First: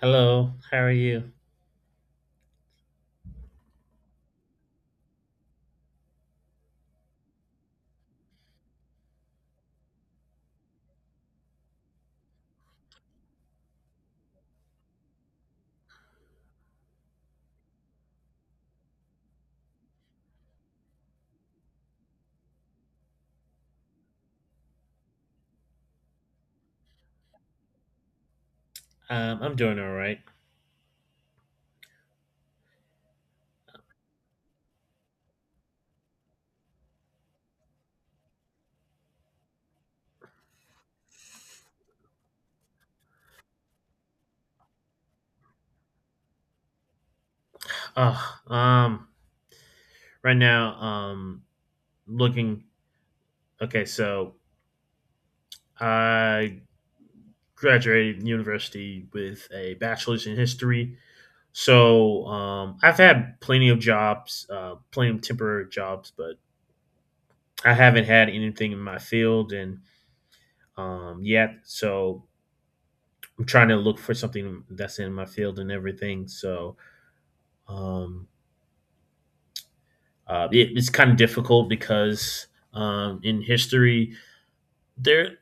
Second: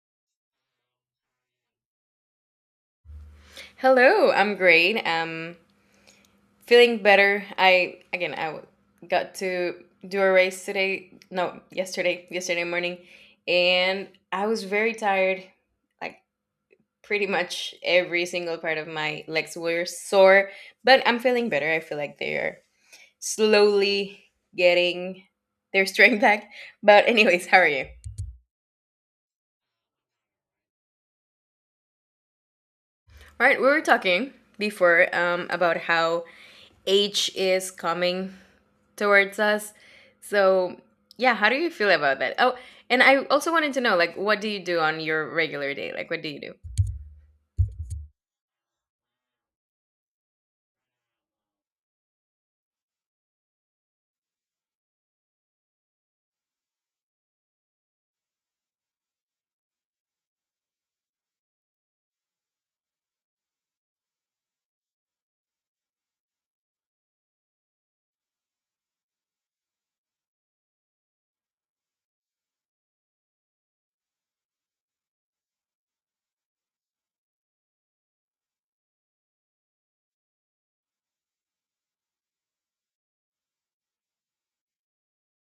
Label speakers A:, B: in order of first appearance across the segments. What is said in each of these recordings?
A: Hello, how are you?
B: Hello, I'm great. Feeling better. I again, got to do a race today. No, yesterday, yesterday morning, and I was very tired. Like pretty much every single part of my legs were sore, but I'm feeling better. I feel like they are slowly getting their strength back. But anyways, how are you?
A: I'm doing all right.
B: All right, we were talking before about how age is coming towards us. So, yeah, how do you feel about that? Oh, and I also wanted to know, like, what do you do on your regular day? Like, what do you do?
A: Oh, right now, looking. Okay, so I graduated university with a bachelor's in history. So I've had plenty of jobs, plenty of temporary jobs, but I haven't had anything in my field and yet. So I'm trying to look for something that's in my field and everything. So um, Uh, it, it's kind of difficult because in history, there, of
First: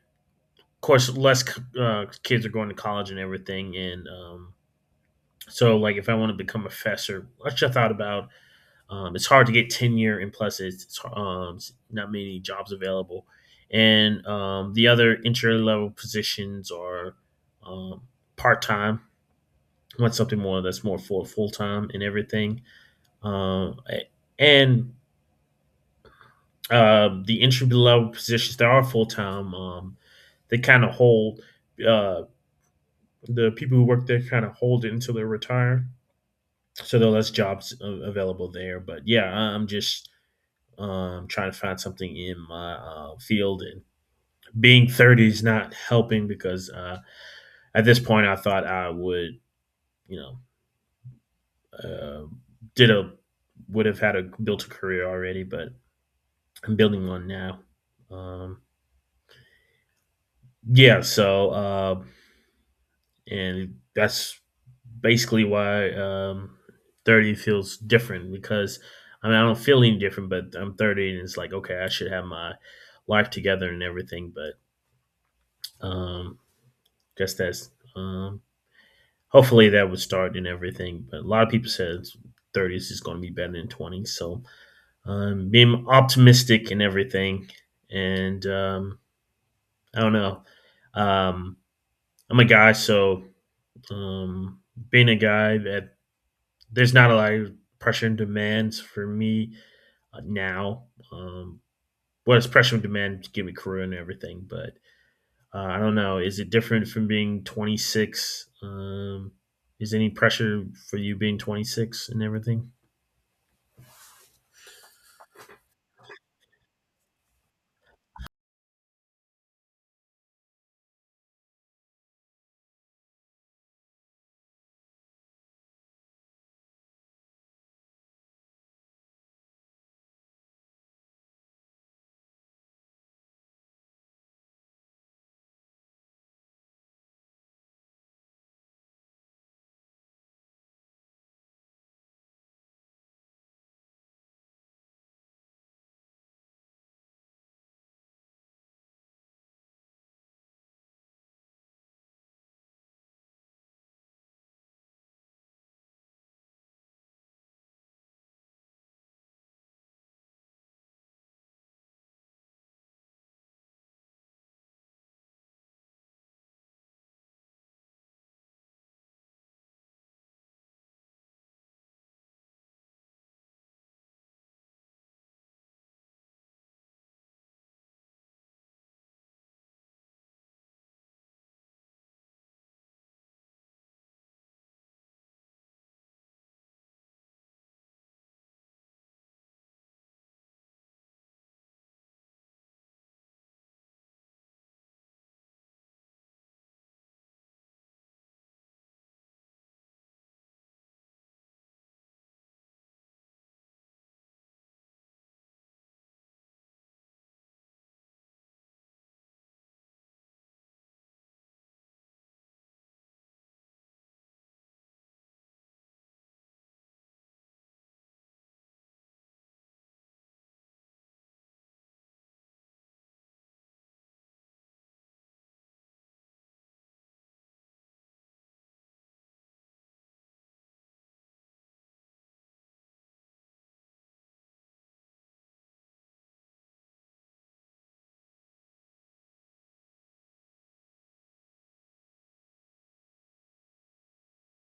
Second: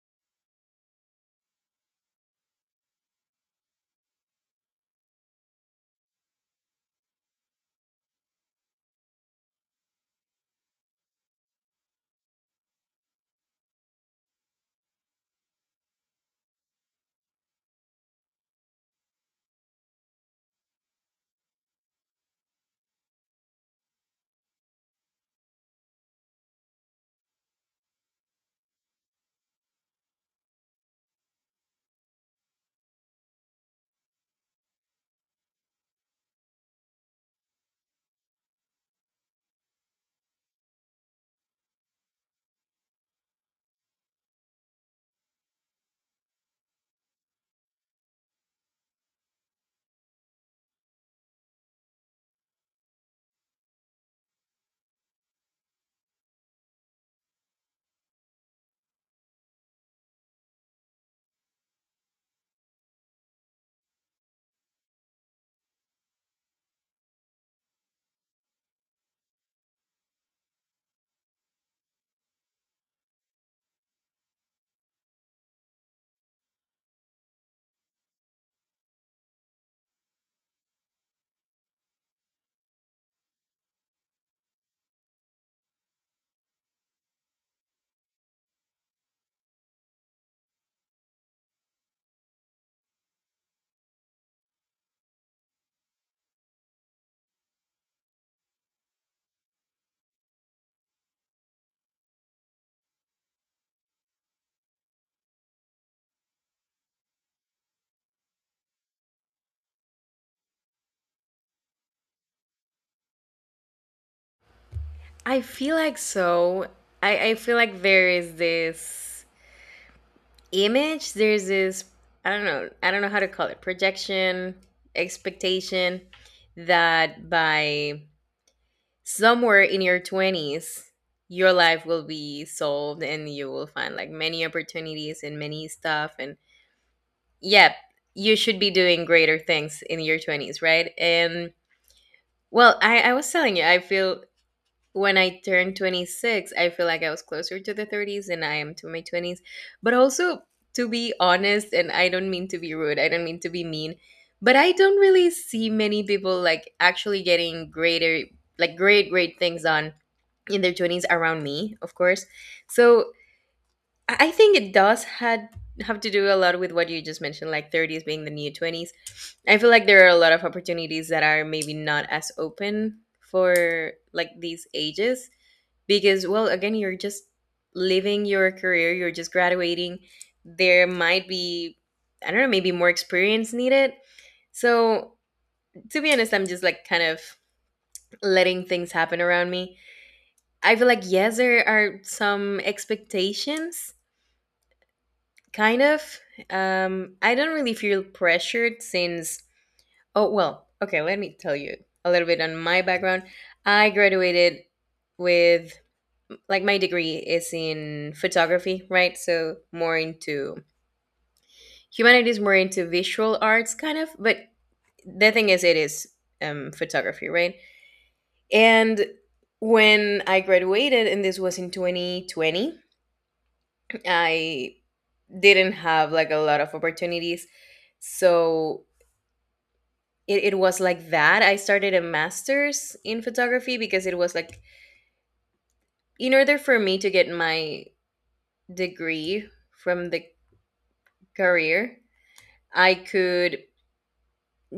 A: course, less kids are going to college and everything. And so, like, if I want to become a professor, which I thought about, it's hard to get tenure, and plus, it's not many jobs available. And the other entry level positions are um, part time. I want something more that's more for full time and everything. Um, and The entry level positions that are full time, they kind of hold uh, the people who work there kind of hold it until they retire. So there are less jobs available there. But yeah, I'm just trying to find something in my field, and being 30 is not helping because at this point I thought I would, you know, uh, did a would have had a built a career already, but I'm building one now. Um, yeah, so, and that's basically why 30 feels different. Because, I mean, I don't feel any different, but I'm 30, and it's like, okay, I should have my life together and everything, but um, guess that's um, hopefully that would start and everything. But a lot of people said 30s is going to be better than 20s, so being optimistic and everything, and I don't know. Um, I'm a guy, so um, being a guy at there's not a lot of pressure and demands for me now. Um, well, it's pressure and demand to give me career and everything, but I don't know. Is it different from being 26? Is any pressure for you being 26 and everything?
B: I feel like so. I feel like there is this image, there's this, I don't know how to call it, projection, expectation that by somewhere in your 20s your life will be solved and you will find like many opportunities and many stuff, and yeah, you should be doing greater things in your 20s, right? And I was telling you I feel when I turned 26 I feel like I was closer to the 30s than I am to my 20s. But also, to be honest, and I don't mean to be rude, I don't mean to be mean, but I don't really see many people like actually getting greater, like great things on in their 20s around me, of course. So I think it does had have to do a lot with what you just mentioned, like 30s being the new 20s. I feel like there are a lot of opportunities that are maybe not as open for like these ages, because, well, again, you're just living your career, you're just graduating, there might be, I don't know, maybe more experience needed. So to be honest, I'm just like kind of letting things happen around me. I feel like yes, there are some expectations, kind of. I don't really feel pressured since. Oh well, okay. Let me tell you a little bit on my background. I graduated with like my degree is in photography, right? So more into humanities, more into visual arts, kind of. But the thing is, it is photography, right? And when I graduated, and this was in 2020, I didn't have like a lot of opportunities. So it was like that. I started a master's in photography because it was like, in order for me to get my degree from the career, I could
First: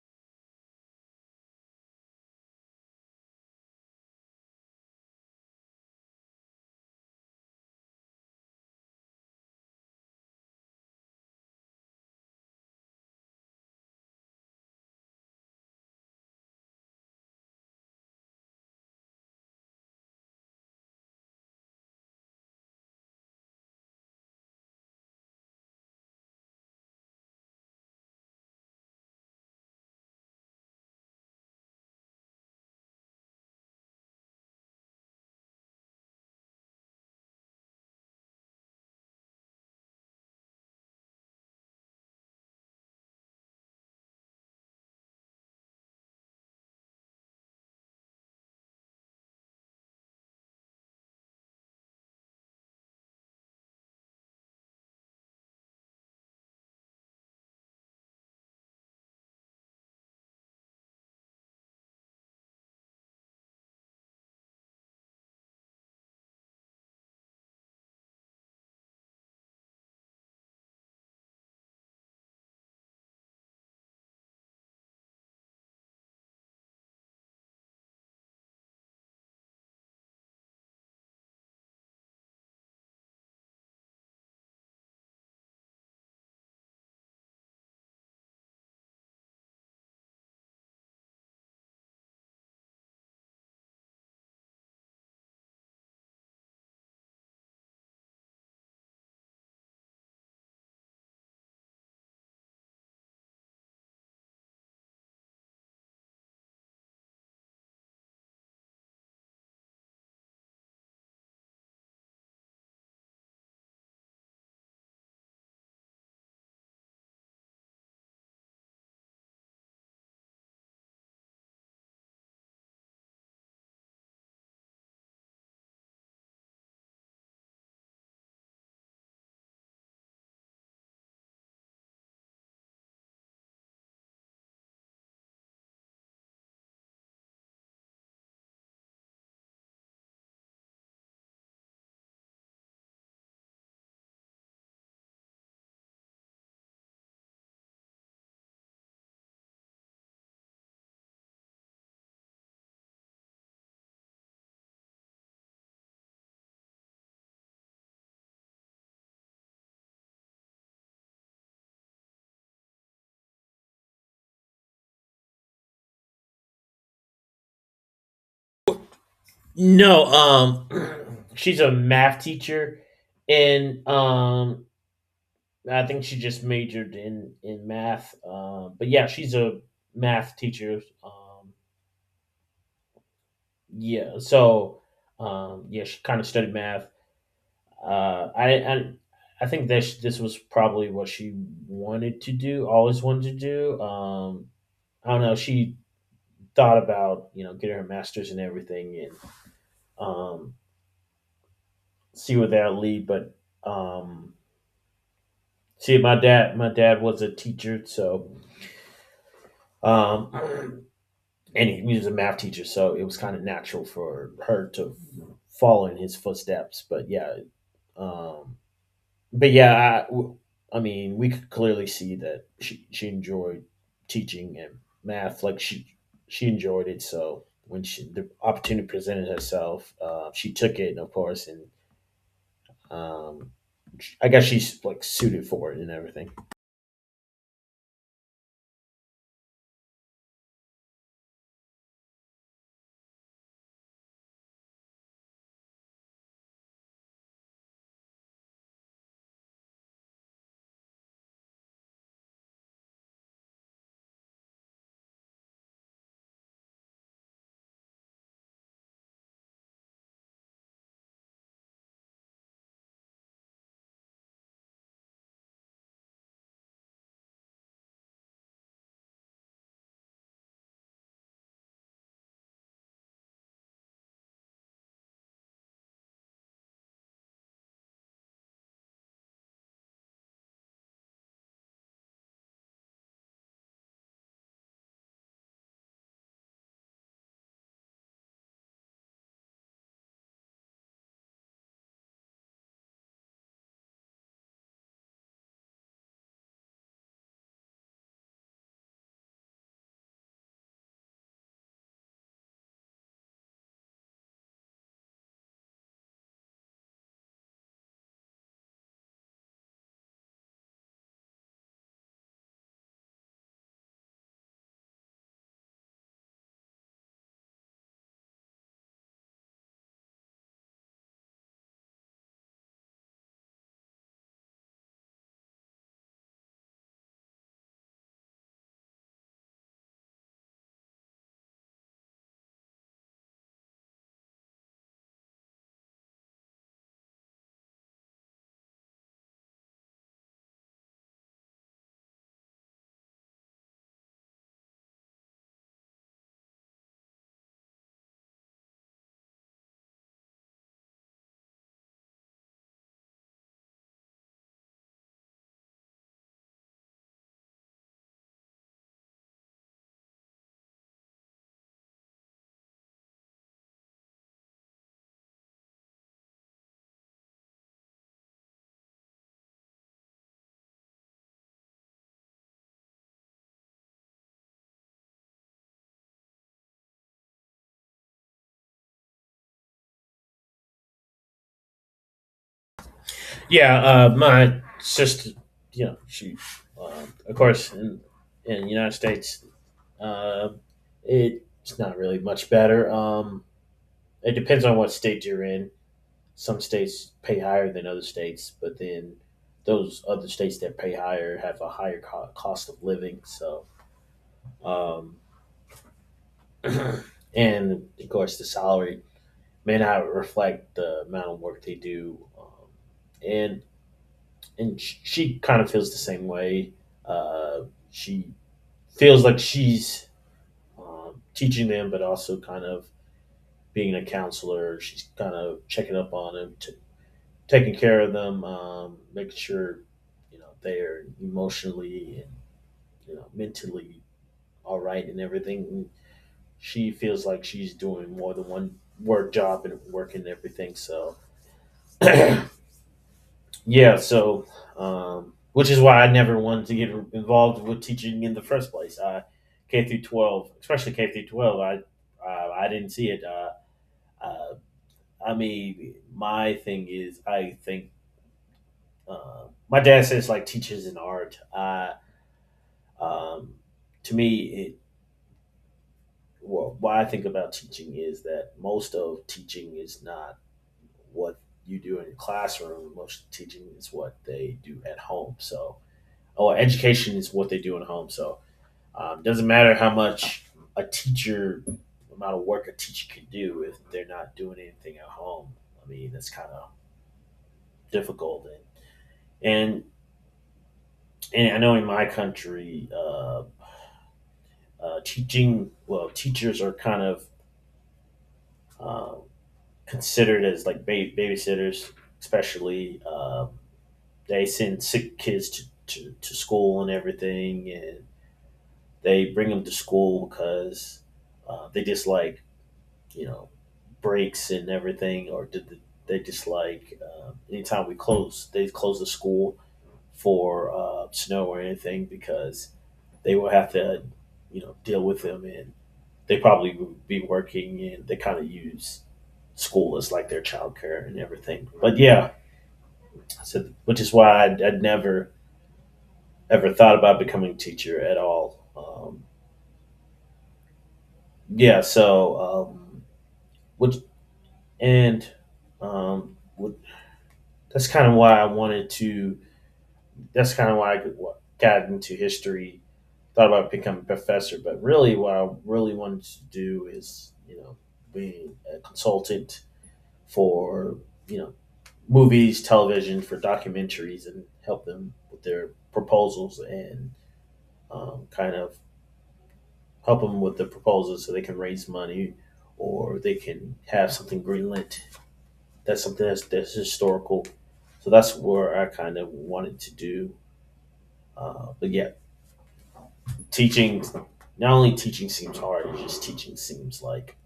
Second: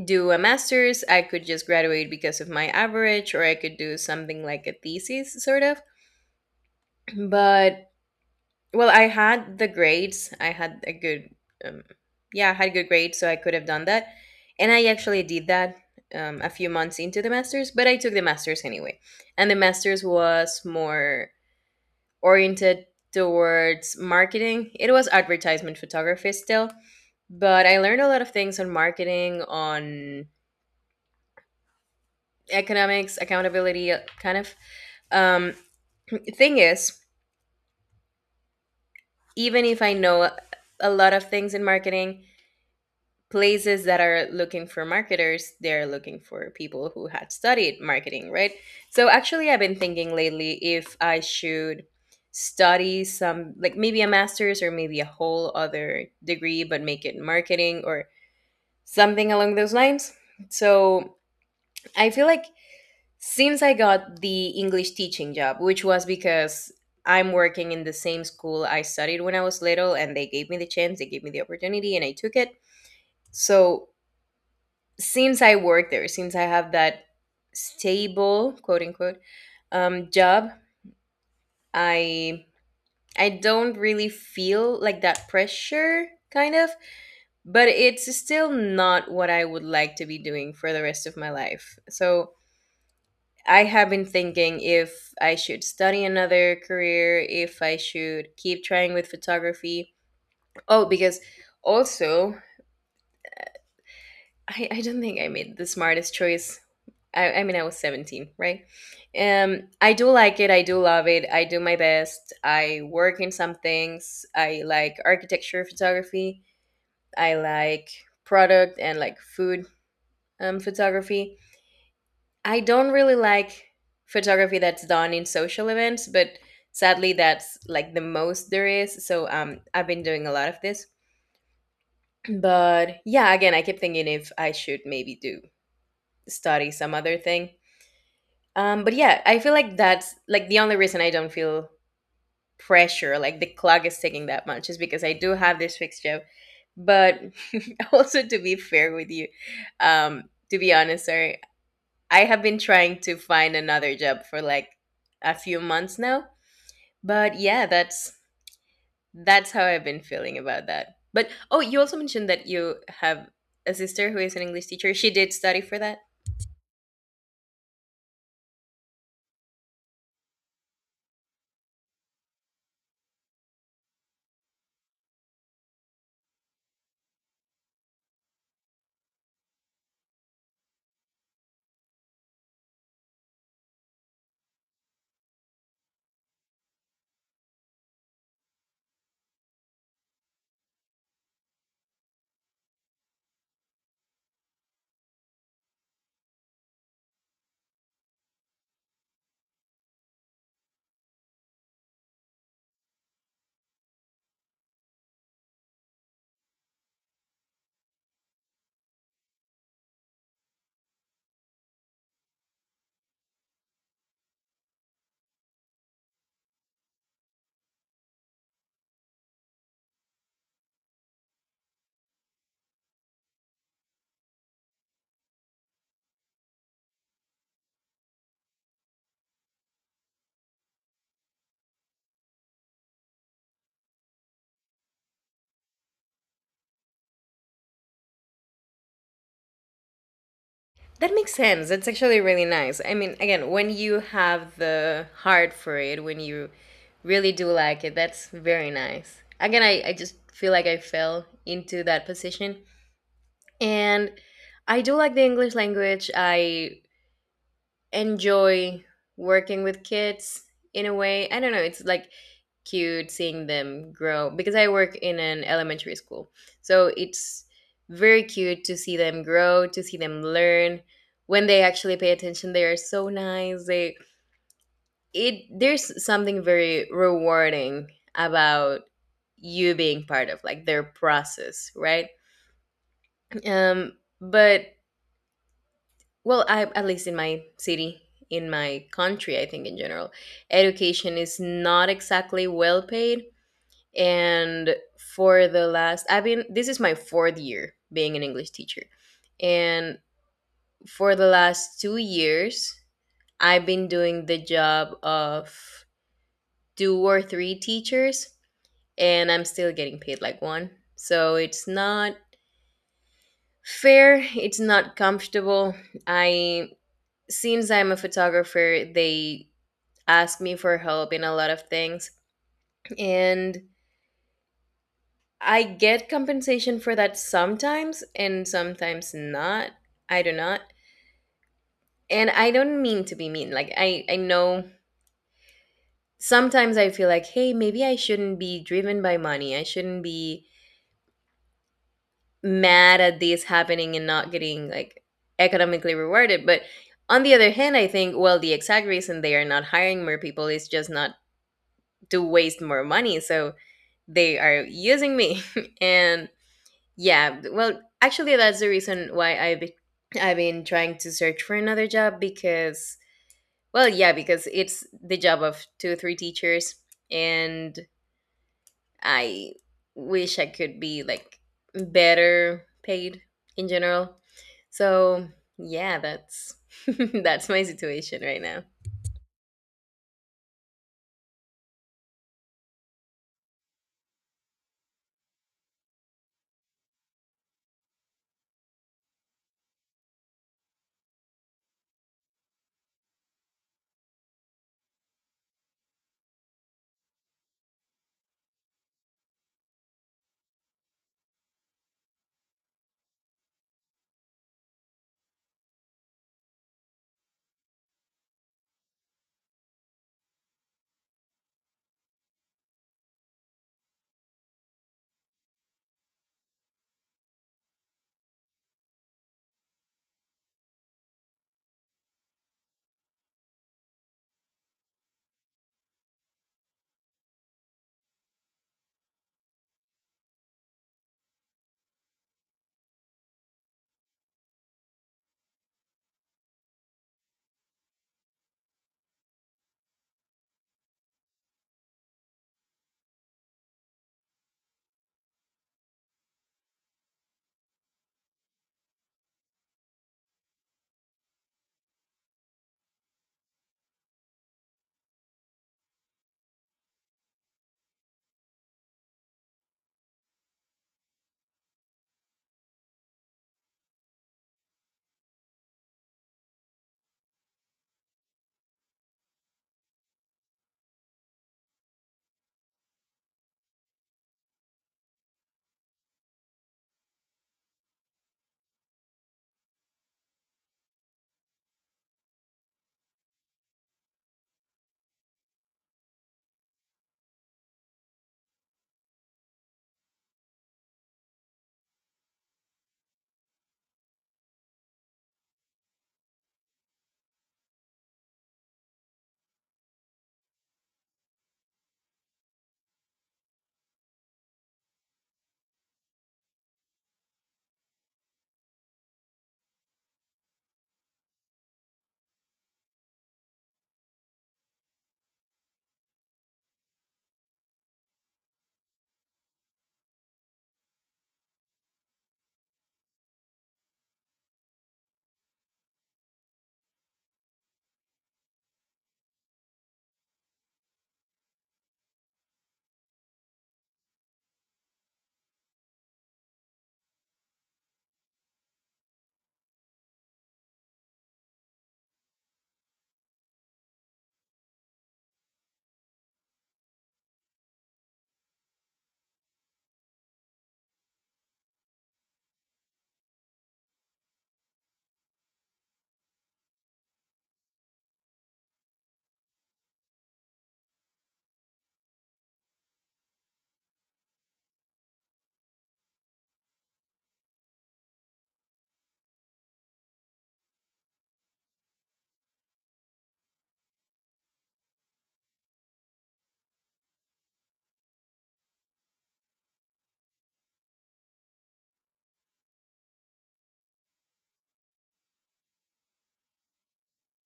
B: do a master's, I could just graduate because of my average, or I could do something like a thesis, sort of. But well, I had the grades. I had a good, um, yeah, I had good grades, so I could have done that. And I actually did that a few months into the master's, but I took the master's anyway. And the master's was more oriented towards marketing. It was advertisement photography still, but I learned a lot of things on marketing, on economics, accountability, kind of. Um, thing is, even if I know a lot of things in marketing, places that are looking for marketers, they're looking for people who had studied marketing, right? So actually, I've been thinking lately if I should study some, like maybe a master's or maybe a whole other degree, but make it marketing or something along those lines. So I feel like since I got the English teaching job, which was because I'm working in the same school I studied when I was little, and they gave me the chance, they gave me the opportunity, and I took it. So since I work there, since I have that stable quote unquote job, I I don't really feel like that pressure kind of, but it's still not what I would like to be doing for the rest of my life. So I have been thinking if I should study another career, if I should keep trying with photography. Oh, because also, I don't think I made the smartest choice. I mean, I was 17, right? I do like it. I do love it. I do my best. I work in some things. I like architecture photography. I like product and like food photography. I don't really like photography that's done in social events, but sadly, that's like the most there is. So I've been doing a lot of this. But yeah, again, I keep thinking if I should maybe do study some other thing. But yeah, I feel like that's like the only reason I don't feel pressure, like the clock is taking that much, is because I do have this fixed job. But also, to be fair with you, um, to be honest, sorry, I have been trying to find another job for like a few months now. But yeah, that's how I've been feeling about that. But oh, you also mentioned that you have a sister who is an English teacher. She did study for that.
A: No. She's a math teacher, and I think she just majored in math. But yeah, she's a math teacher. Yeah, so yeah, she kind of studied math. I and I think that this was probably what she wanted to do, always wanted to do. I don't know. She thought about getting her master's and everything, and um, see where that lead. But um, see, my dad was a teacher, so um, and he was a math teacher, so it was kind of natural for her to follow in his footsteps. But yeah, um, but yeah, I I mean, we could clearly see that she enjoyed teaching and math. Like she enjoyed it. So the opportunity presented herself, she took it, of course, and um, I guess she's like suited for it and everything.
B: That makes sense. That's actually really nice. I mean, again, when you have the heart for it, when you really do like it, that's very nice. Again, I just feel like I fell into that position. And I do like the English language. I enjoy working with kids in a way. I don't know, it's like cute seeing them grow because I work in an elementary school. So it's very cute to see them grow, to see them learn. When they actually pay attention, they are so nice. They it There's something very rewarding about you being part of like their process, right? Um but well, I, at least in my city, in my country, I think in general, education is not exactly well paid. And for the last, I've been, this is my fourth year being an English teacher. And for the last 2 years, I've been doing the job of two or three teachers, and I'm still getting paid like one. So it's not fair, it's not comfortable. I, since I'm a photographer, they ask me for help in a lot of things. And I get compensation for that sometimes and sometimes not. I do not. And I don't mean to be mean. Like I know sometimes I feel like, "Hey, maybe I shouldn't be driven by money. I shouldn't be mad at this happening and not getting like economically rewarded." But on the other hand, I think, well, the exact reason they are not hiring more people is just not to waste more money. So they are using me and yeah, well, actually, that's the reason why I've been trying to search for another job because, well, yeah, because it's the job of two or three teachers, and I wish I could be like better paid in general. So yeah, that's that's my situation right now.
A: Yeah, my sister, you know, she, of course, in the United States, uh, it's not really much better. It depends on what state you're in. Some states pay higher than other states, but then those other states that pay higher have a higher cost of living. So, um, and of course, the salary may not reflect the amount of work they do. And and she kind of feels the same way. Uh, she feels like she's teaching them, but also kind of being a counselor. She's kind of checking up on them, to taking care of them, making sure they are emotionally and mentally all right and everything. And she feels like she's doing more than one work job and work and everything. So yeah, which is why I never wanted to get involved with teaching in the first place. I K through 12, especially K through 12, I didn't see it. Uh, I mean, my thing is, I think my dad says like teachers in art. I Um, to me, it well, what I think about teaching is that most of teaching is not what you do in your classroom. Most teaching is what they do at home. So, or education is what they do at home. So, doesn't matter how much a teacher amount of work a teacher can do if they're not doing anything at home. I mean, that's kind of difficult. And, and and I know in my country, teaching well, teachers are kind of uh, considered as like babysitters, especially. They send sick kids to school and everything, and they bring them to school because they dislike, you know, breaks and everything, or they dislike anytime we close, they close the school for snow or anything because they will have to, deal with them, and they probably would be working and they kind of use school as like their childcare and everything. But yeah, so which is why I'd never ever thought about becoming a teacher at all. Yeah, which and um, with, that's kind of why I wanted to. That's kind of why I got into history. Thought about becoming a professor, but really, what I really wanted to do is being a consultant for you know movies, television for documentaries, and help them with their proposals and kind of help them with the proposals so they can raise money or they can have something greenlit. That's something that's historical. So that's where I kind of wanted to do. But yeah, teaching, not only teaching seems hard, it's just teaching seems like,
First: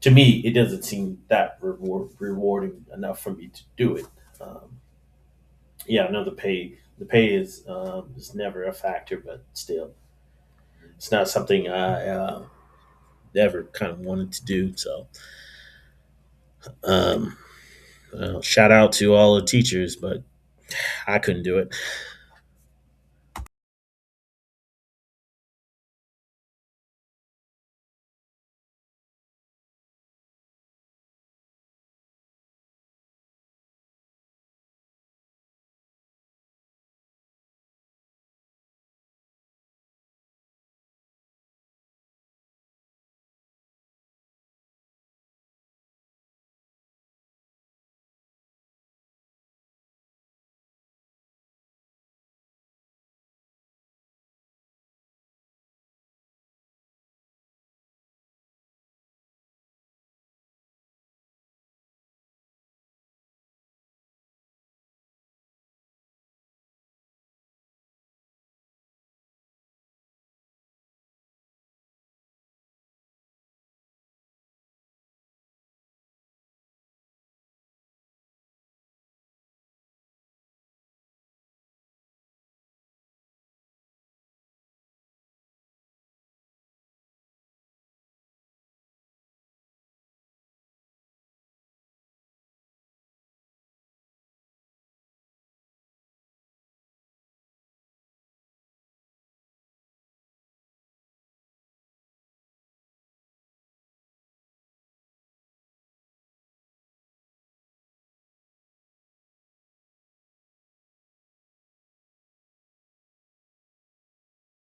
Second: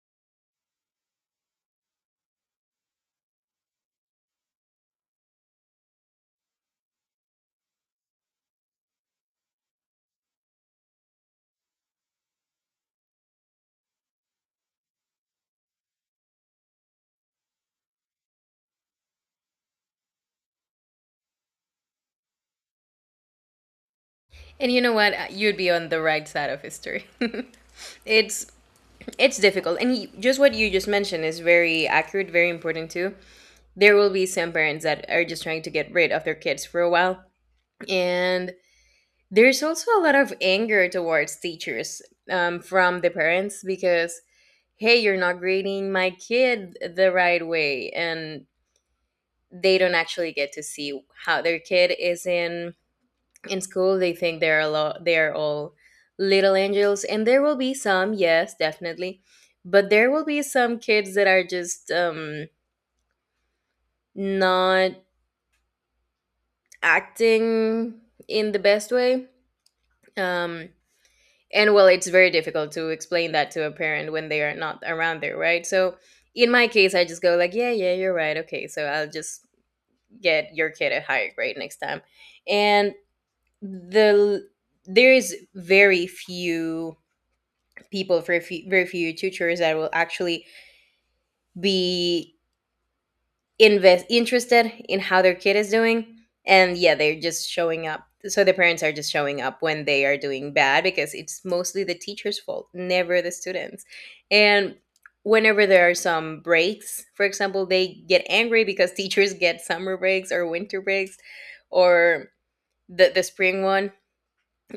A: to me, it doesn't seem that rewarding enough for me to do it. Yeah, no, the pay is never a factor, but still, it's not something I ever kind of wanted to do. So, shout out to all the teachers, but I couldn't do it.
B: And you know what? You'd be on the right side of history. it's it's difficult, and just what you just mentioned is very accurate, very important too. There will be some parents that are just trying to get rid of their kids for a while. And there's also a lot of anger towards teachers from the parents because, hey, you're not grading my kid the right way. And they don't actually get to see how their kid is in school. They think they're a lot, they are all little angels. And there will be some, yes, definitely. But there will be some kids that are just not acting in the best way. Um, and well, it's very difficult to explain that to a parent when they are not around there, right? So in my case, I just go like, yeah, yeah, you're right. Okay, so I'll just get your kid a higher grade next time. And the there is very few people, very few tutors that will actually be invest interested in how their kid is doing. And yeah, they're just showing up, so the parents are just showing up when they are doing bad, because it's mostly the teacher's fault, never the students. And whenever there are some breaks, for example, they get angry because teachers get summer breaks or winter breaks, or the spring one,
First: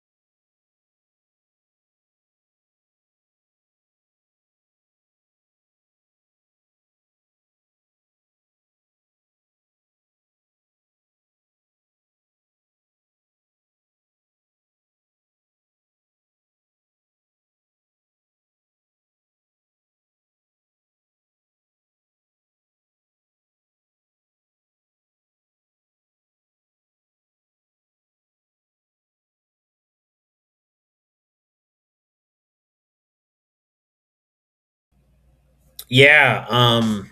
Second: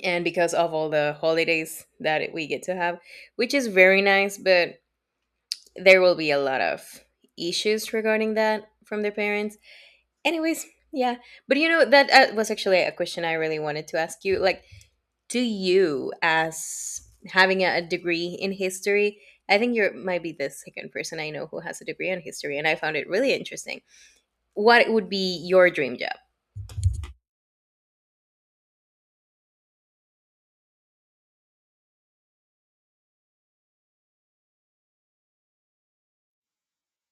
B: and because of all the holidays that we get to have, which is very nice, but there will be a lot of issues regarding that from their parents. Anyways, yeah. But you know, that was actually a question I really wanted to ask you. Like, do you, as having a degree in history, I think you might be the second person I know who has a degree in history, and I found it really interesting. What would be your dream job?
A: Yeah, um,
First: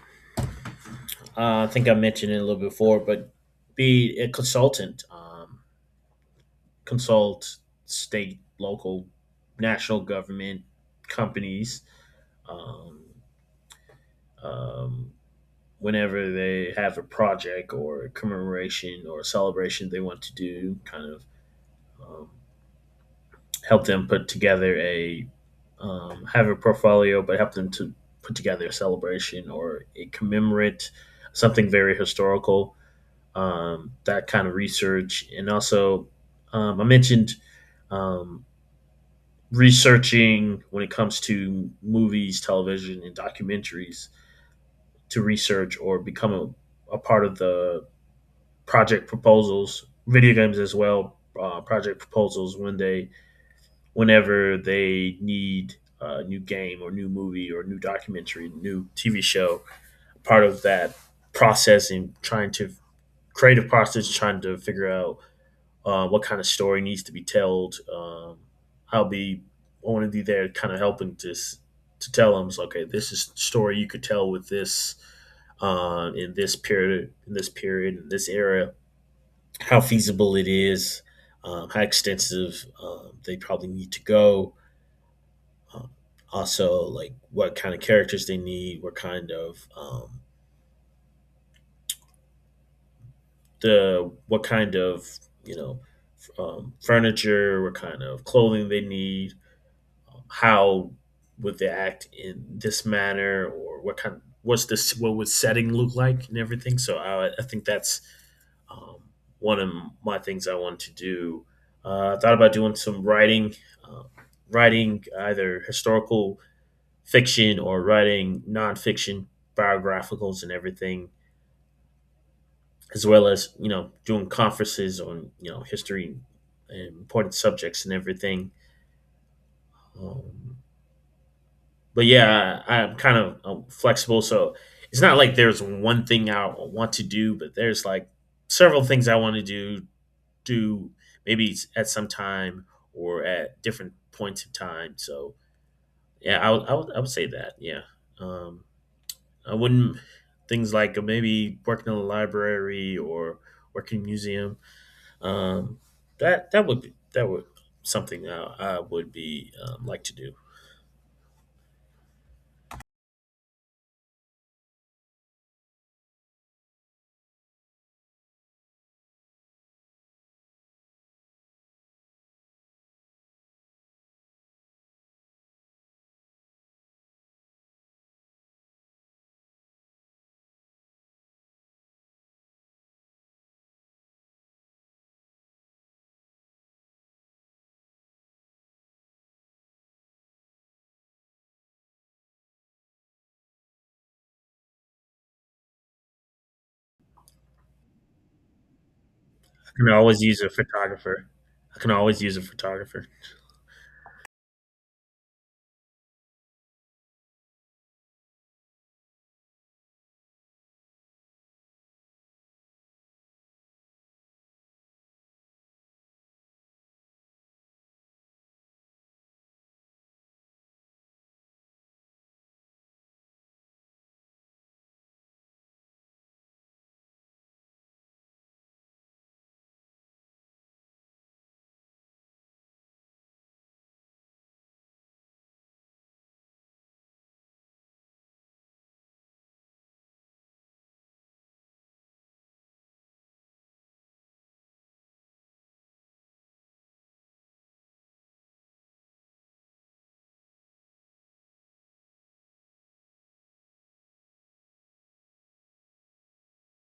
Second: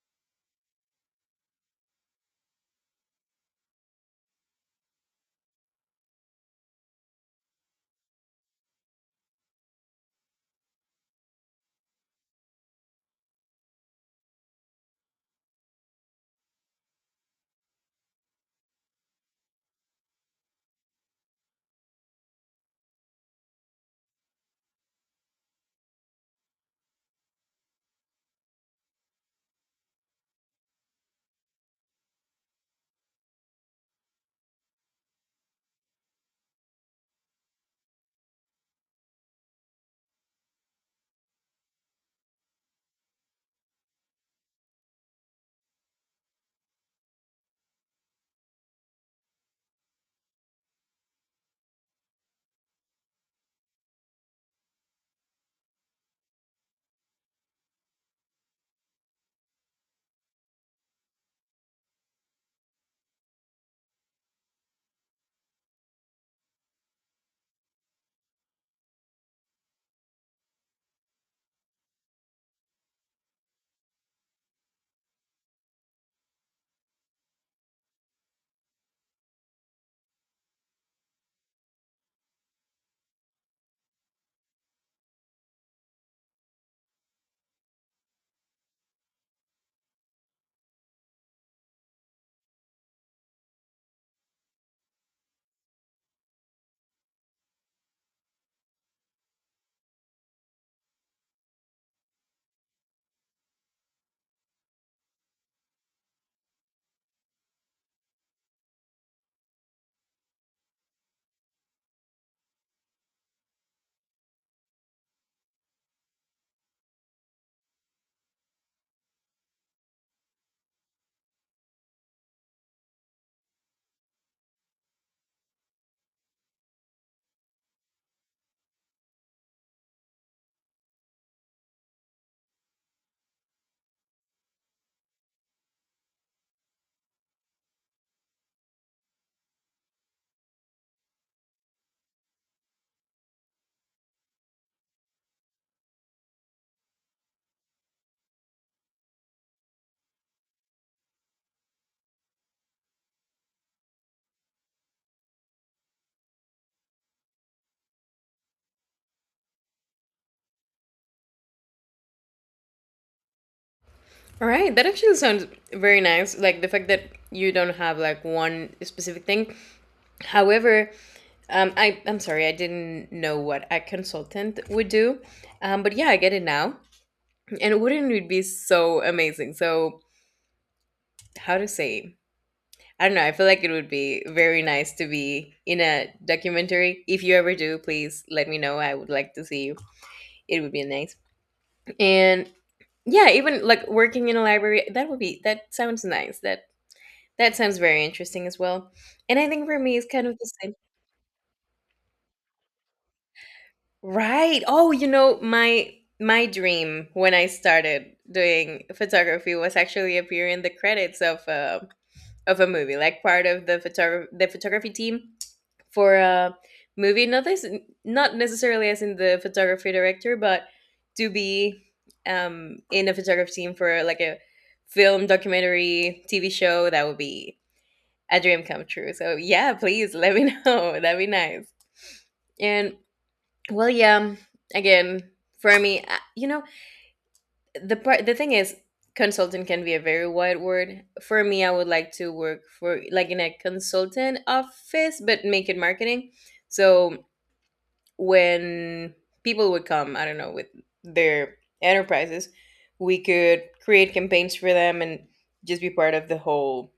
A: uh, I think I mentioned it a little before, but be a consultant, consult state, local, national government companies. Um, um, Whenever they have a project or a commemoration or a celebration they want to do, kind of um, help them put together a have a portfolio, but help them to put together a celebration or a commemorate something very historical. That kind of research, and also I mentioned um, researching when it comes to movies, television, and documentaries to research or become a part of the project proposals, video games as well, project proposals whenever they need a new game or new movie or new documentary, new TV show. Part of that process and trying to creative process, trying to figure out what kind of story needs to be told. I'll be I want to be there, kind of helping to tell them, so, okay, this is the story you could tell with this in this period, in this period, in this era, how feasible it is, how extensive they probably need to go. um, Also, like, what kind of characters they need, what kind of you know furniture, what kind of clothing they need, how would they act in this manner, or what kind what's this what would setting look like and everything. So I think that's um, one of my things I want to do. I thought about doing some writing, uh, writing either historical fiction or writing nonfiction biographicals and everything, as well as doing conferences on history and important subjects and everything. Um, but yeah, I'm kind of flexible, so it's not like there's one thing I want to do, but there's like several things I want to do. Maybe it's at some time or at different points of time. So yeah, I would say that, yeah. Um, I wouldn't Things like maybe working in a library or working in a museum. Um, that that would be, that would something I would be like to do.
B: All right, that actually sounds very nice. Like the fact that you don't have like one specific thing. However, I'm sorry, I didn't know what a consultant would do, but yeah, I get it now. And wouldn't it be so amazing? So how to say, I don't know. I feel like it would be very nice to be in a documentary. If you ever do, please let me know. I would like to see you. It would be nice. And yeah, even like working in a library, that would be that sounds nice. That sounds very interesting as well. And I think
A: I
B: for
A: can
B: me it's
A: always
B: kind of
A: use a
B: the same.
A: photographer. I can always use a photographer.
B: Right. Oh, you know, my dream when I started doing photography was actually appear in the credits of a movie, like part of the the photography team for a movie. Not this, not necessarily as in the photography director, but to be in a photography team for like a film, documentary, TV show. That would be a dream come true. So yeah, please let me know. That'd be nice. And well, yeah. Again, for me, the thing is consultant can be a very wide word. For me, I would like to work for, like, in a consultant office, but make it marketing. So when people would come, I don't know, with their enterprises, we could create campaigns for them and just be part of the whole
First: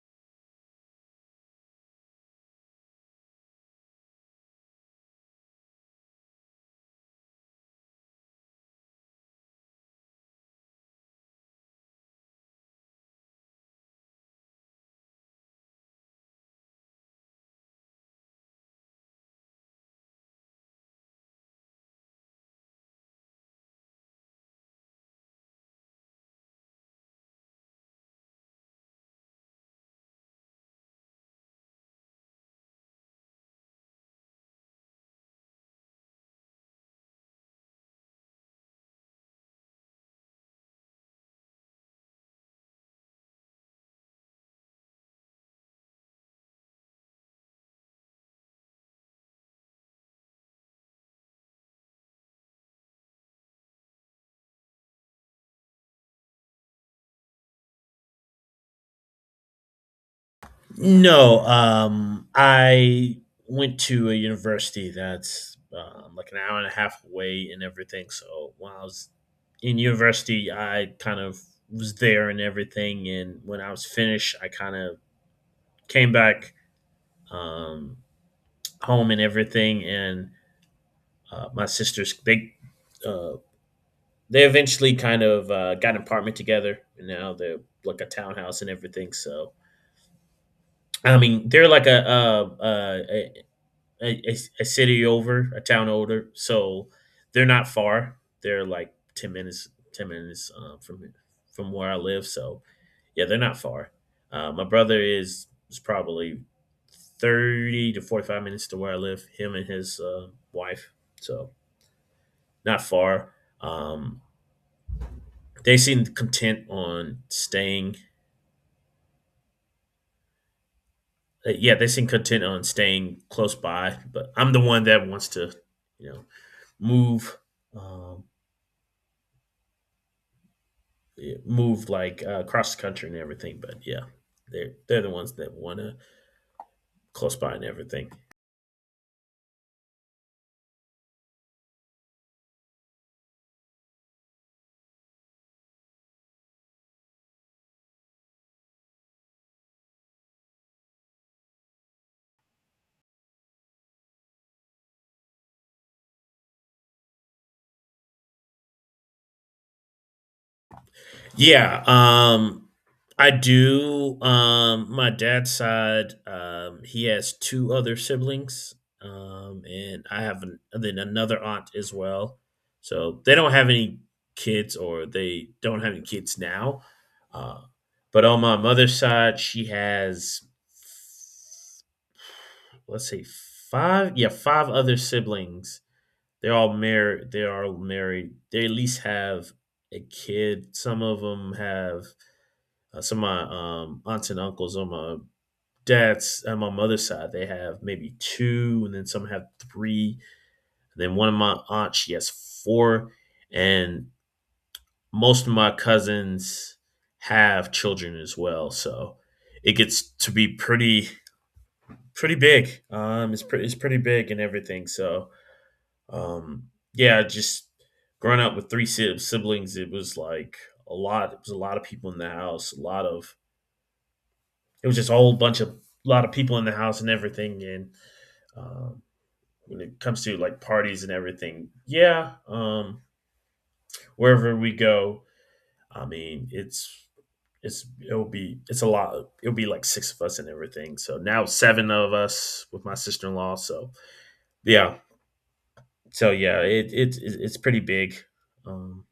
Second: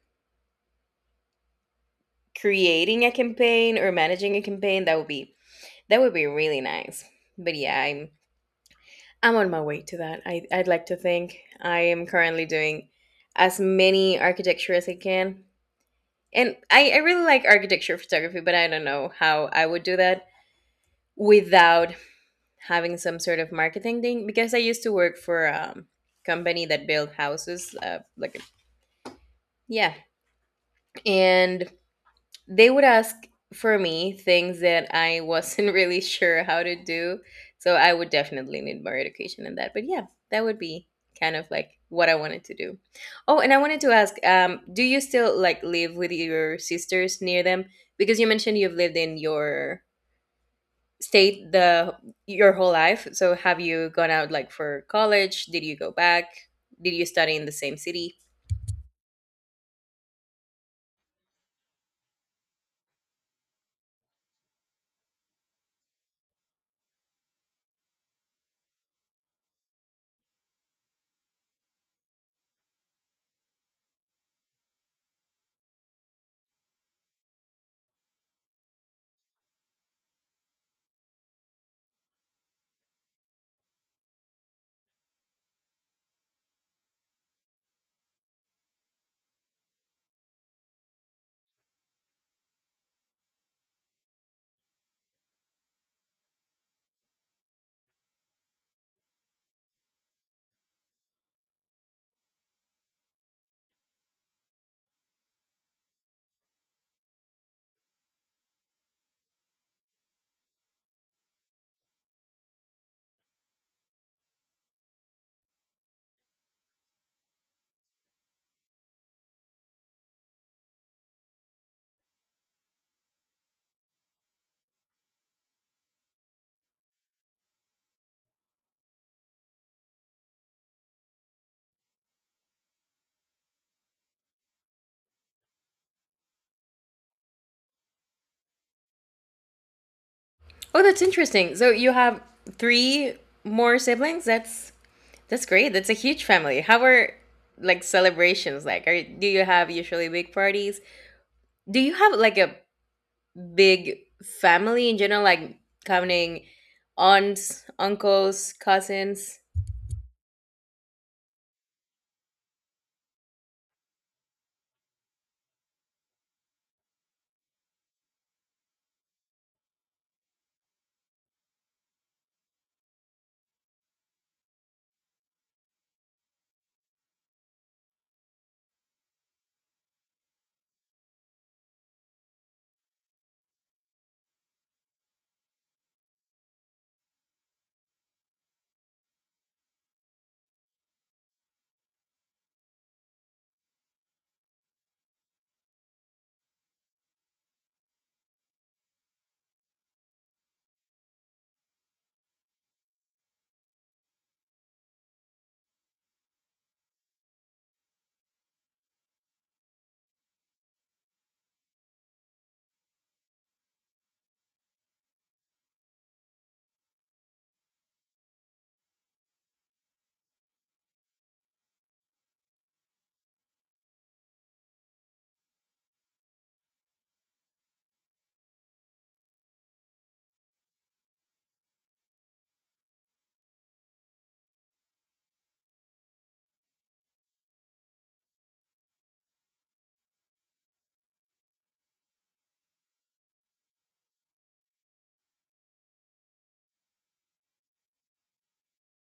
B: creating a campaign or managing a campaign. That would be that would be really nice. But yeah, I'm on my way to that. I'd like to think I am currently doing as many architecture as I can. And I really like architecture photography, but I don't know how I would do that without having some sort of marketing thing, because I used to work for a company that built houses. Like, yeah. And they would ask for me things that I wasn't really sure how to do. So I would definitely need more education in that. But yeah, that would be kind of like what I wanted to do. Oh, and I wanted to ask, do you still like live with your sisters, near them? Because you mentioned you've lived in your state the your whole life. So have you gone out like for college? Did you go back? Did you study in the same city?
A: No, I went to a university that's like an hour and a half away and everything. So when I was in university, I kind of was there and everything. And when I was finished, I kind of came back um, home and everything. And my sisters, uh, they eventually kind of got an apartment together, and now they're like a townhouse and everything. So I mean, they're like a, a, a, a city over, a town older, so they're not far. They're like 10 minutes, 10 minutes from where I live. So yeah, they're not far. My brother is probably 30 to 45 minutes to where I live. Him and his wife, so not far. Um, they seem content on staying. Yeah, they seem content on staying close by. But I'm the one that wants to, you know, move. Um, Moved like across the country and everything. But yeah, they're the ones that want to close by and everything.
B: Oh, that's interesting. So you have three more siblings? That's great. That's a huge family. How are like celebrations like? Are Do you have usually big parties? Do you have like a big family in general, like counting aunts, uncles, cousins?
A: Yeah, I do. My dad's side, he has two other siblings, and I have an, then another aunt as well. So they don't have any kids, or they don't have any kids now. Uh, but on my mother's side, she has let's say five, yeah, five other siblings. They're all married. They are married. They at least have a kid. Some of them have some of my aunts and uncles on my dad's on my mother's side. They have maybe two, and then some have three. Then one of my aunts she has four, and most of my cousins have children as well. So it gets to be pretty big. It's pretty big and everything. So Um, yeah, just growing up with three siblings, it was like a lot. It was a lot of people in the house. A lot of it was just a whole bunch of a lot of people in the house and everything. And um, when it comes to like parties and everything, yeah, wherever we go, I mean, it's a lot. It'll be like six of us and everything. So now it's seven of us with my sister in law. So yeah, so yeah, it's pretty big. Um,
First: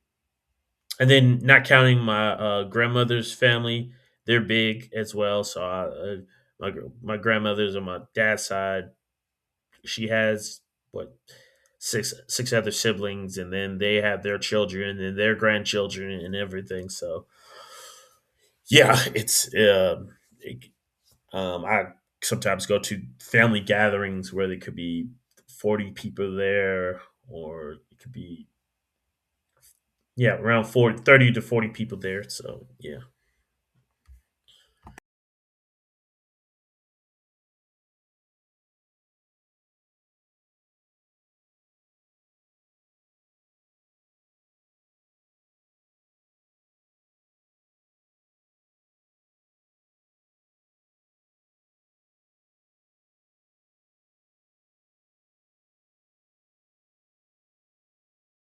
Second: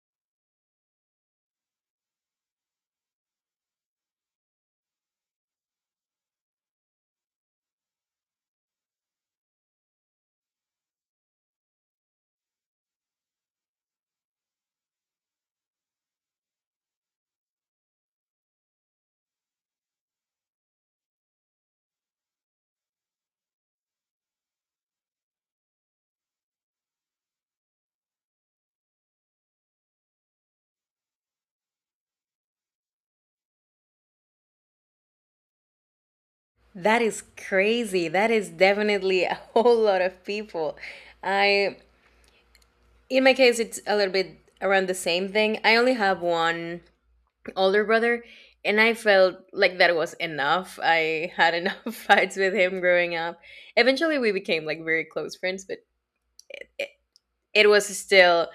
A: And then not counting my, grandmother's family, they're big as well, so my grandmother's on my dad's side, she has, what, 6 6 other siblings, and then they have their children and their grandchildren and everything, so yeah, it I sometimes go to family gatherings where there could be 40 people there, or it could be yeah, around 40 30 to 40 people there, so yeah.
B: That is crazy. That is definitely a whole lot of people. I, in my case it's a little bit around the same thing. I only have one older brother, and I felt like that was enough. I had enough fights with him growing up. Eventually we became like very close friends, but it, it was still,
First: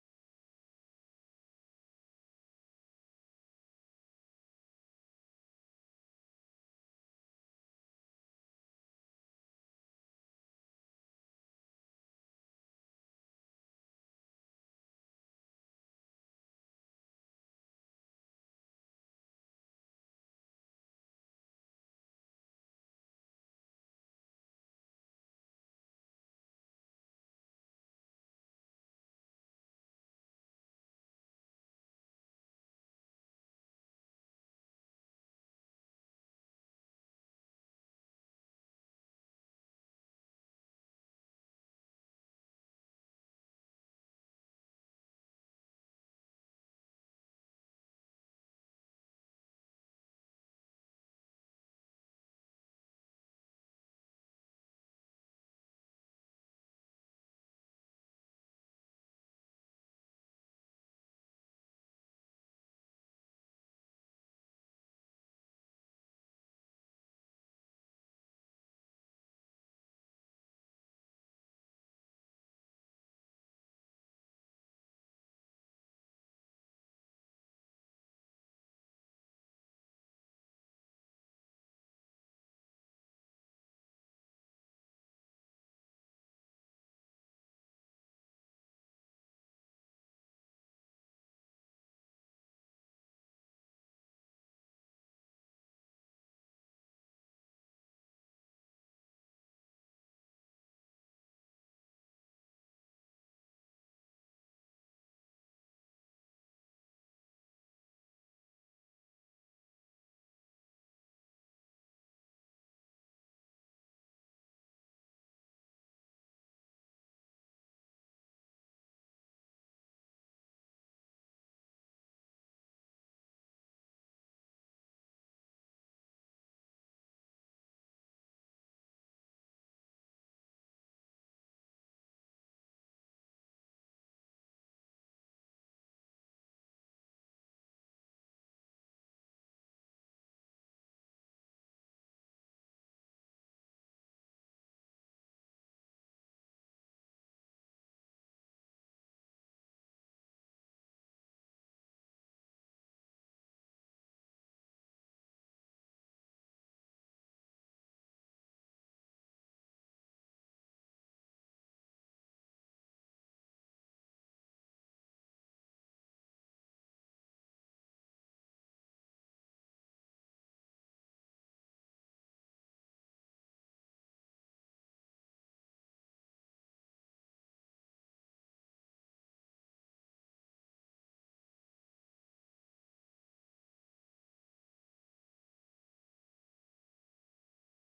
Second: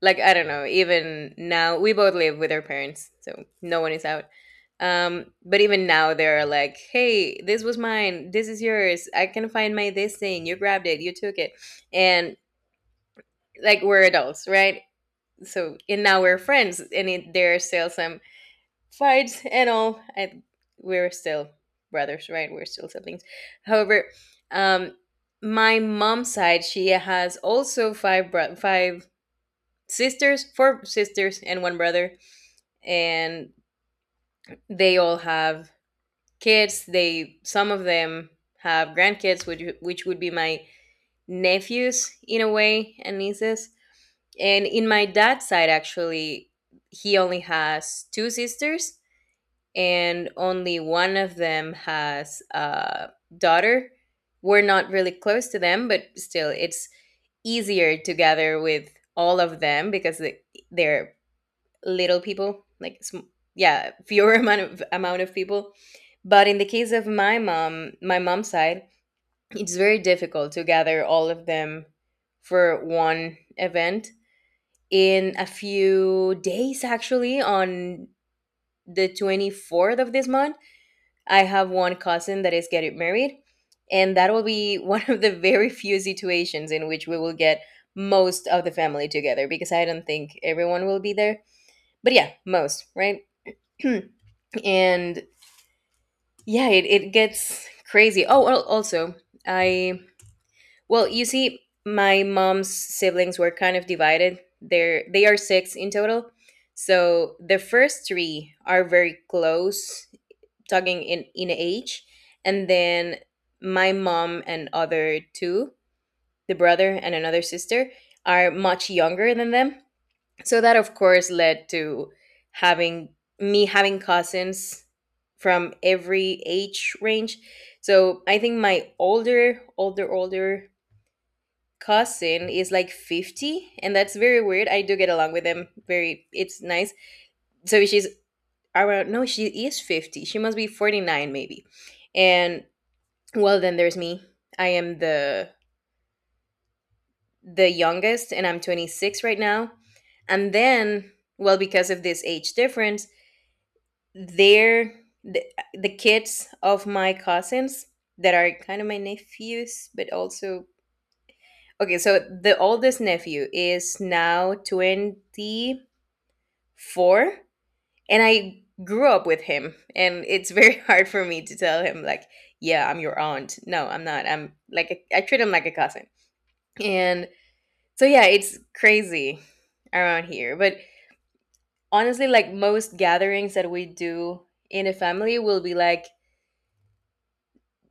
B: like, I don't know, even now we both live with our parents, so no one is out. But even now they're like, hey, this was mine, this is yours, I can find my this thing, you grabbed it, you took it. And like, we're adults, right? So, and now we're friends, and there are still some fights and all. We're still brothers, right? We're still siblings. However, um my mom's side, she has also five sisters, four sisters and one brother. And they all have kids. They, some of them have grandkids, which would be my nephews in a way and nieces. And in my dad's side actually, he only has two sisters, and only one of them has a daughter. We're not really close to them, but still, it's easier to gather with all of them because they're little people, like yeah, fewer amount of people. But in the case of my mom, my mom's side, it's very difficult to gather all of them for one event. In a few days, actually, on the 24th of this month, I have one cousin that is getting married, and that will be one of the very few situations in which we will get most of the family together, because I don't think everyone will be there. But yeah, most, right? And yeah, it gets crazy. Oh, also, I, well, you see, my mom's siblings were kind of divided. They are six in total. So the first three are very close, talking in age. And then my mom and other two, the brother and another sister, are much younger than them. So that of course led to having me having cousins from every age range. So I think my older cousin is like 50, and that's very weird. I do get along with them very, it's nice. So she's around, no, she is 50, she must be 49 maybe. And well, then there's me. I am the youngest, and I'm 26 right now. And then, well, because of this age difference, they're the, the kids of my cousins that are kind of my nephews, but also, okay, so the oldest nephew is now 24, and I grew up with him, and it's very hard for me to tell him like, yeah, I'm your aunt. No, I'm not. I'm like a, I treat him like a cousin. And so yeah, it's crazy around here. But honestly, like most gatherings that we do in a family will be like,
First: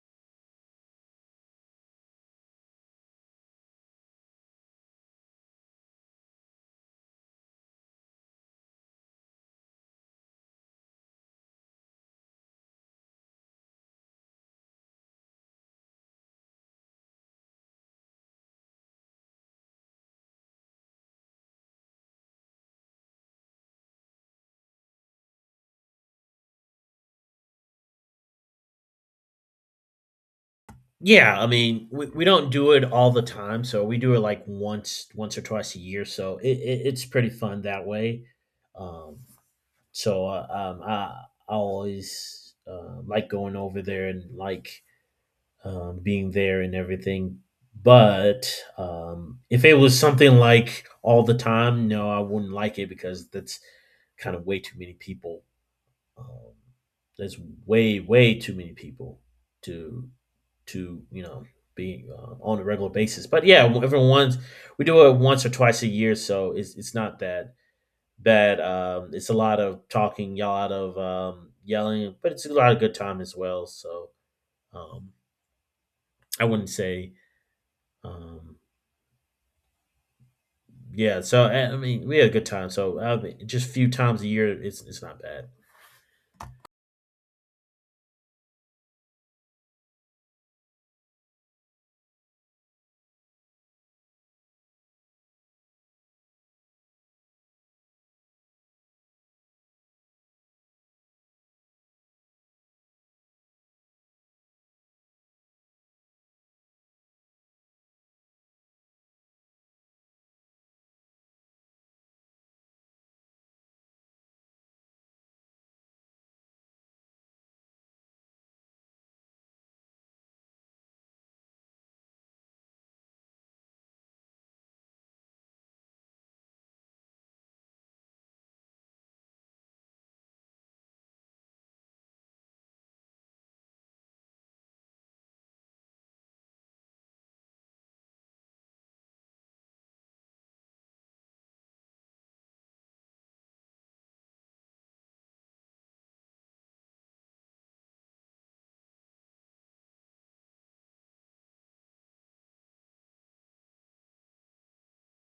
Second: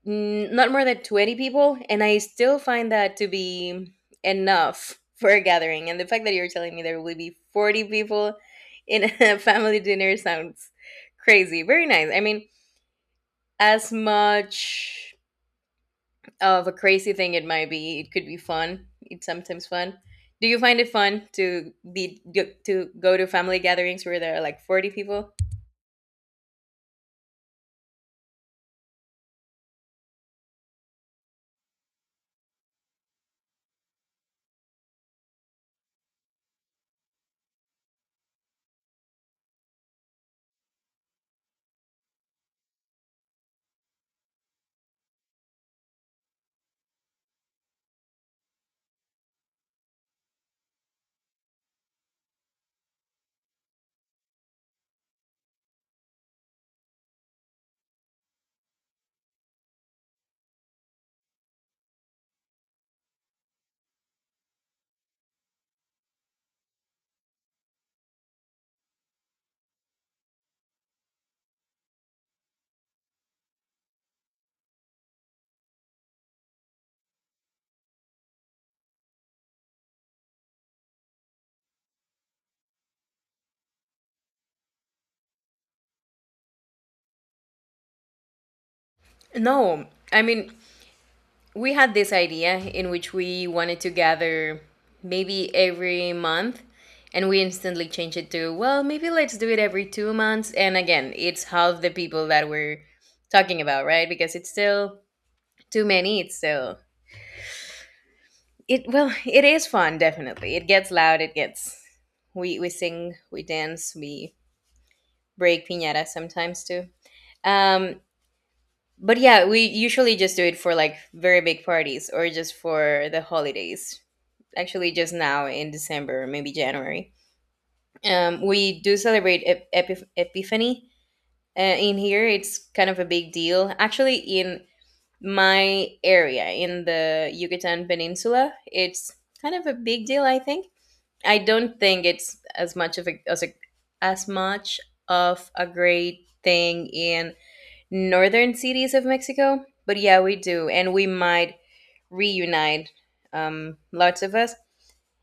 B: mm, not more than 20 people. And I still find that to be enough for a gathering. And the fact that you're telling me there will be 40 people in a family dinner sounds crazy. Very nice. I mean, as much of a crazy thing it might be, it could be fun. It's sometimes fun. Do you find it fun to be, to go to family gatherings where there are like 40 people?
A: Yeah, I mean, we don't do it all the time, so we do it like once once or twice a year. So it's pretty fun that way. Um, so uh, um, I I always like going over there and like being there and everything. But if it was something like all the time, no, I wouldn't like it because that's kind of way too many people um, there's way, way too many people to to you know be on a regular basis. But yeah, we do it once or twice a year, so it's not that bad. It's a lot of talking, a lot of yelling, but it's a lot of good time as well. So um, I wouldn't say um, yeah. So I mean, we had a good time. So I mean, just a few times a year, it's not bad.
B: No. I mean, we had this idea in which we wanted to gather maybe every month, and we instantly changed it to, well, maybe let's do it every 2 months. And again, it's half the people that we're talking about, right? Because it's still too many. It's still, it well, it is fun, definitely. It gets loud. It gets, we sing, we dance, we break piñata sometimes too. Um, but yeah, we usually just do it for like very big parties or just for the holidays. Actually, just now in December, maybe January. We do celebrate Epiphany in here. It's kind of a big deal. Actually, in my area in the Yucatan Peninsula, it's kind of a big deal. I think, I don't think it's as much of a a as much of a great thing in northern cities of Mexico, but yeah, we do, and we might reunite, lots of us.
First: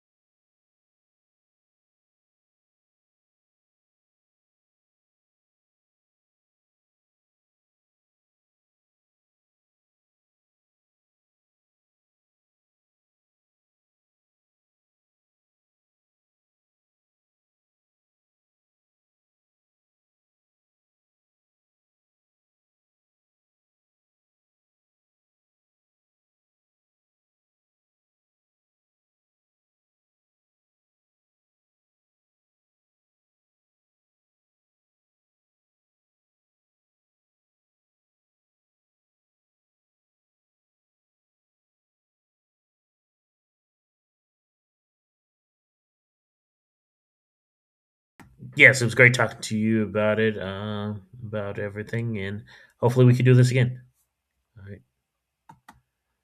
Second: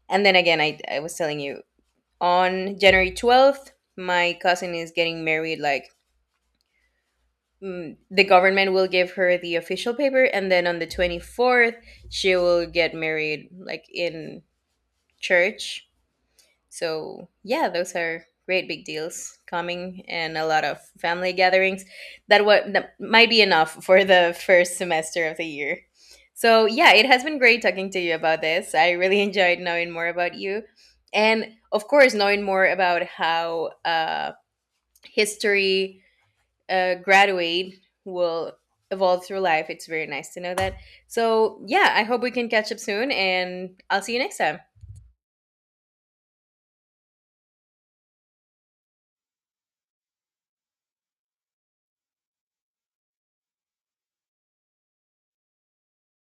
B: And then again, I was telling you on January 12th, my cousin is getting married. Like, mm, the government will give her the official paper, and then on the 24th, she will get married like in church. So yeah, those are great big deals coming, and a lot of family gatherings. That what that might be enough for the first semester of the year. So yeah, it has been great talking to you about this. I really enjoyed knowing more about you, and of course knowing more about how history graduate will evolve through life. It's very nice to know that. So yeah, I hope we can catch up soon, and I'll see you next time.
A: Yes, it was great talking to you about it, about everything, and hopefully we can do this again. All right.